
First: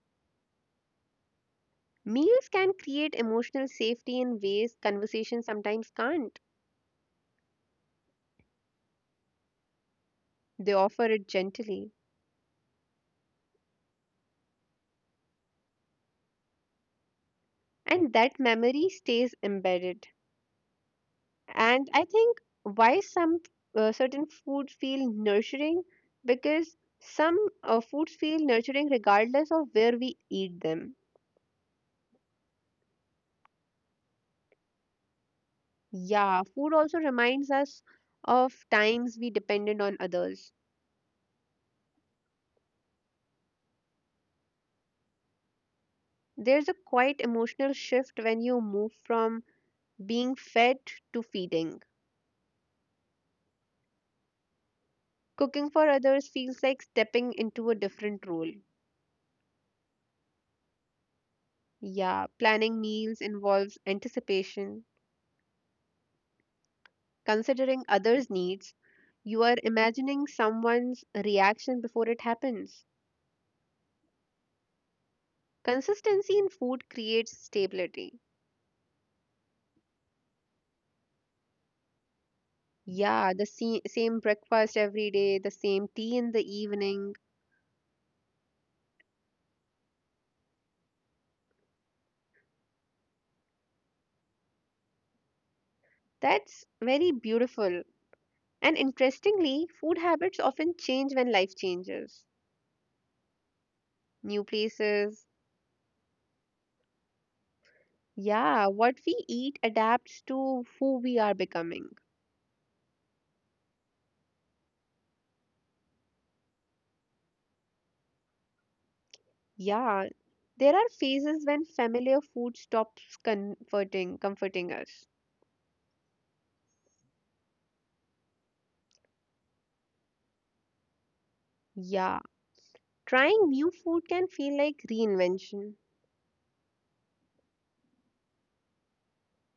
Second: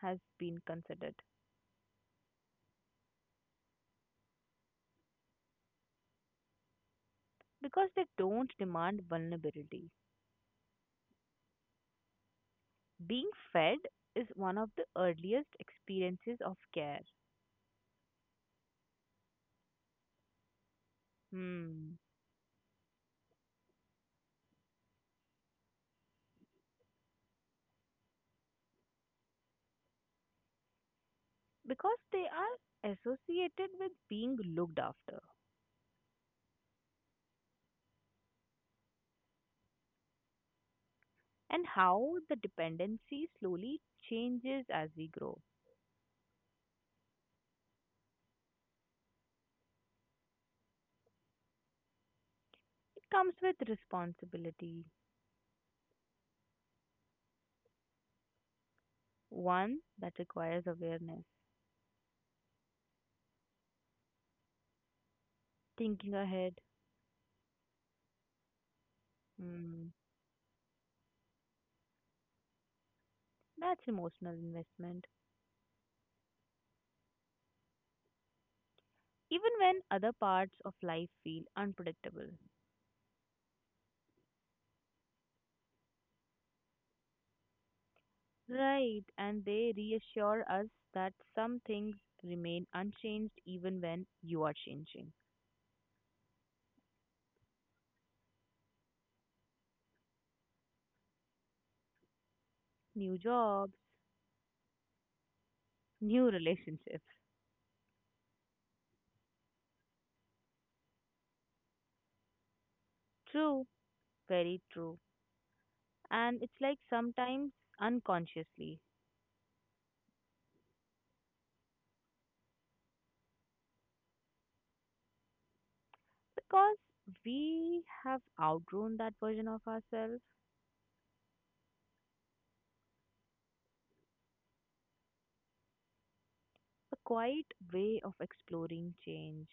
S2: has been considered.
S1: Meals can create emotional safety in ways conversations sometimes can't.
S2: Because they don't demand vulnerability.
S1: They offer it gently,
S2: Being fed is one of the earliest experiences of care.
S1: and that memory stays embedded. And
S2: Hmm.
S1: I think why some certain foods feel nurturing because some foods feel nurturing regardless of where we eat them.
S2: Because they are associated with being looked after,
S1: Yeah, food also reminds us of times we depended on others.
S2: and how the dependency slowly changes as we grow.
S1: There's a quite emotional shift when you move from being fed to feeding.
S2: It comes with responsibility,
S1: Cooking for others feels like stepping into a different role.
S2: one that requires awareness,
S1: Yeah, planning meals involves anticipation,
S2: thinking ahead.
S1: considering others' needs. You are
S2: Mm,
S1: imagining someone's reaction before it happens.
S2: that's emotional investment.
S1: Consistency in food creates stability.
S2: Even when other parts of life feel unpredictable.
S1: Yeah, the same breakfast every day, the same tea in the evening.
S2: Right, and they reassure us that some things remain unchanged even when you are changing.
S1: That's very beautiful. And interestingly, food habits often change when life changes.
S2: New jobs,
S1: New places.
S2: new relationships.
S1: Yeah, what we eat adapts to who we are becoming.
S2: True, very true. And it's like sometimes unconsciously,
S1: Yeah, there are phases when familiar food stops comforting us.
S2: because we have outgrown that version of ourselves,
S1: Yeah, trying new food can feel like reinvention.
S2: a quiet way of exploring change,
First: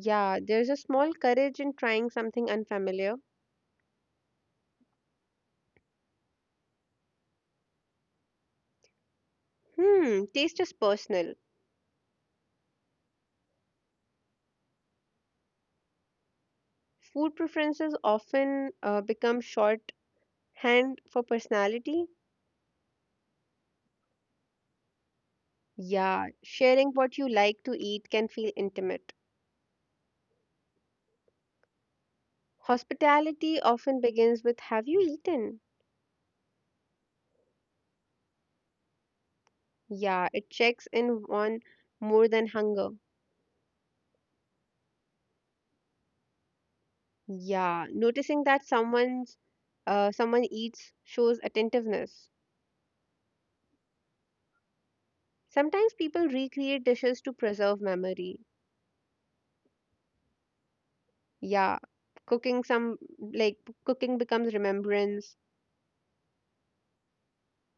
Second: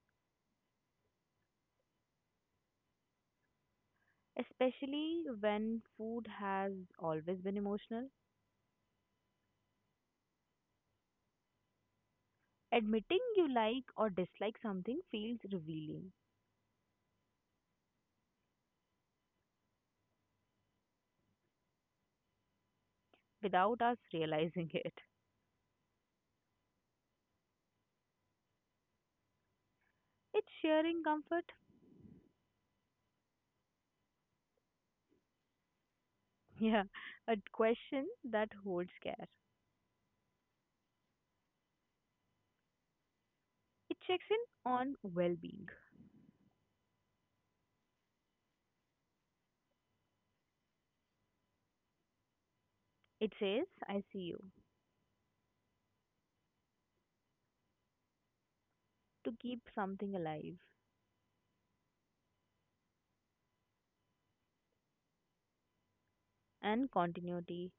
S1: Yeah, there's a small courage in trying something unfamiliar.
S2: especially when food has always been emotional.
S1: Hmm, taste is personal.
S2: Admitting you like or dislike something feels revealing
S1: Food preferences often become shorthand for personality.
S2: without us realizing it.
S1: Yeah, sharing what you like to eat can feel intimate.
S2: It's sharing comfort,
S1: Hospitality often begins with Have you eaten?
S2: yeah, a question that holds care.
S1: Yeah, it checks in on more than hunger.
S2: It checks in on well being.
S1: Yeah, noticing that someone eats shows attentiveness.
S2: It says, I see you,
S1: Sometimes people recreate dishes to preserve memory.
S2: to keep something alive
S1: Yeah, cooking some like cooking becomes remembrance.
S2: and continuity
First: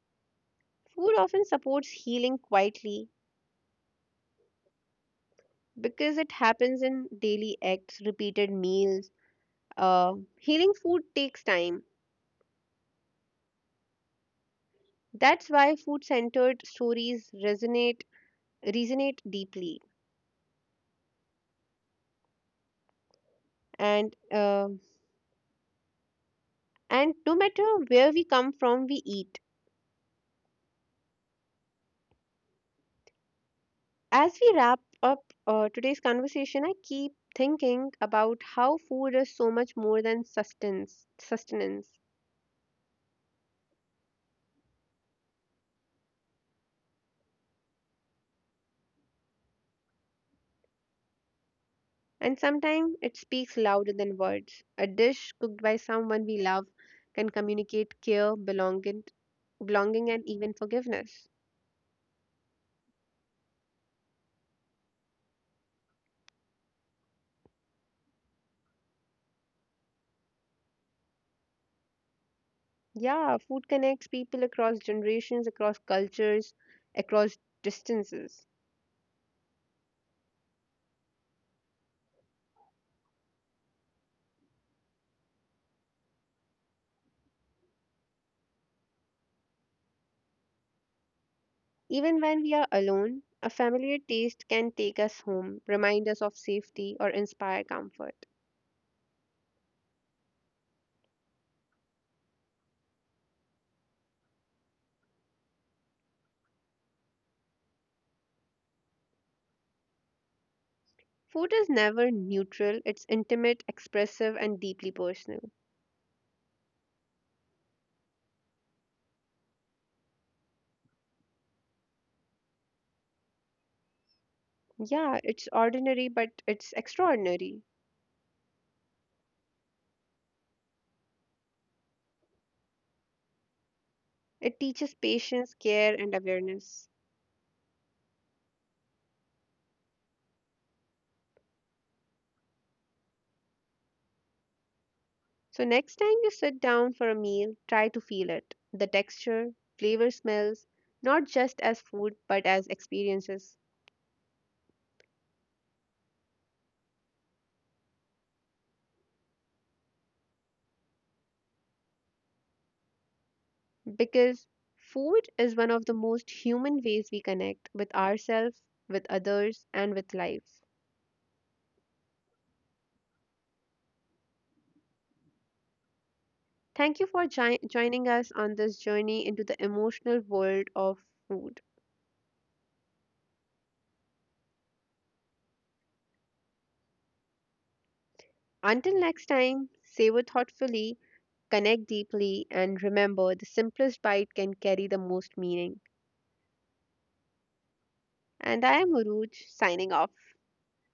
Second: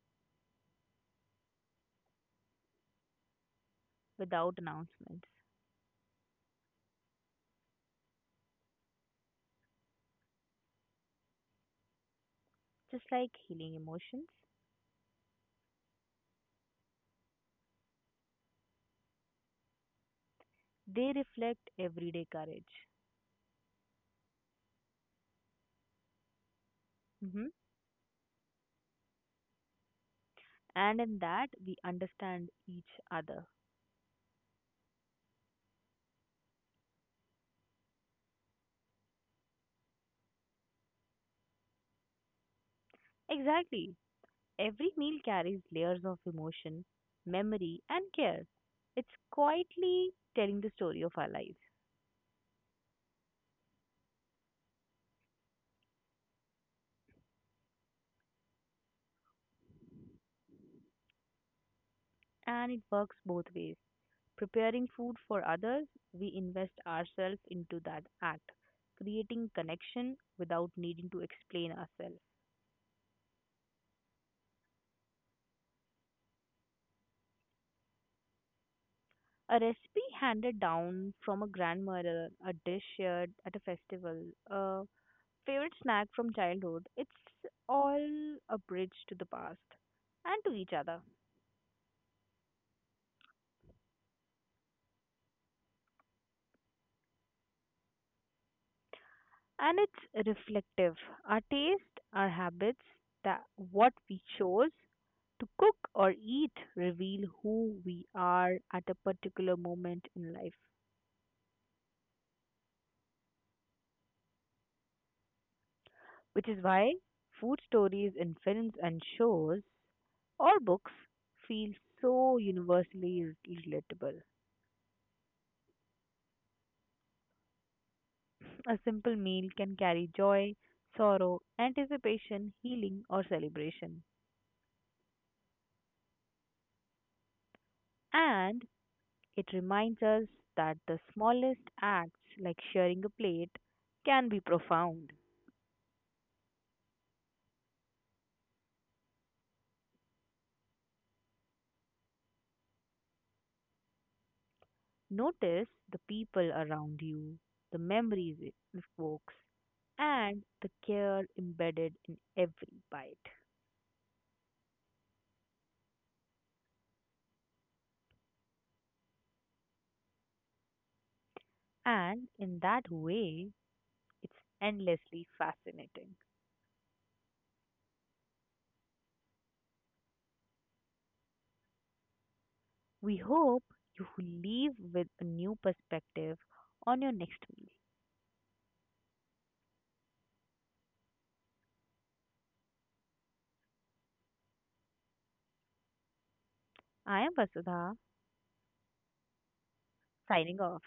S1: Food often supports healing quietly
S2: without announcements.
S1: because it happens in daily acts, repeated meals. Healing food takes time.
S2: Just like healing emotions,
S1: That's why food-centered stories resonate resonate deeply.
S2: they reflect everyday courage.
S1: And uh, and no
S2: Mhm.
S1: matter where we come from, we eat.
S2: And in that we understand each other.
S1: As we wrap up today's conversation, I keep thinking about how food is so much more than sustenance. Sustenance.
S2: Exactly. Every meal carries layers of emotion, memory, and care. It's quietly telling the story of our lives,
S1: And sometimes it speaks louder than words. A dish cooked by someone we love can communicate care, belonging and even forgiveness.
S2: and it works both ways. Preparing food for others, we invest ourselves into that act, creating connection without needing to explain ourselves.
S1: Yeah, food connects people across generations, across cultures, across distances.
S2: A recipe handed down from a grandmother, a dish shared at a festival, a favorite snack from childhood. It's all a bridge to the past and to each other.
S1: Even when we are alone, a familiar taste can take us home, remind us of safety, or inspire comfort.
S2: And it's reflective. Our taste, our habits, that what we chose to cook or eat reveal who we are at a particular moment in life.
S1: Food is never neutral, it's intimate, expressive, and deeply personal.
S2: Which is why food stories in films and shows or books feel so universally relatable.
S1: Yeah, it's ordinary, but it's extraordinary.
S2: A simple meal can carry joy, sorrow, anticipation, healing, or celebration.
S1: It teaches patience, care, and awareness.
S2: And it reminds us that the smallest acts, like sharing a plate, can be profound.
S1: So, next time you sit down for a meal, try to feel it the texture, flavor, smells, not just as food but as experiences.
S2: Notice the people around you, the memories it evokes, and the care embedded in every bite.
S1: Because food is one of the most human ways we connect with ourselves, with others, and with life.
S2: And in that way, it's endlessly fascinating.
S1: Thank you for joining us on this journey into the emotional world of food.
S2: We hope you leave with a new perspective on your next meal.
S1: Until next time, savor thoughtfully connect deeply, and remember the simplest bite can carry the most meaning.
S2: I am Vasudha
S1: And I am Uruj signing off.
S2: signing off.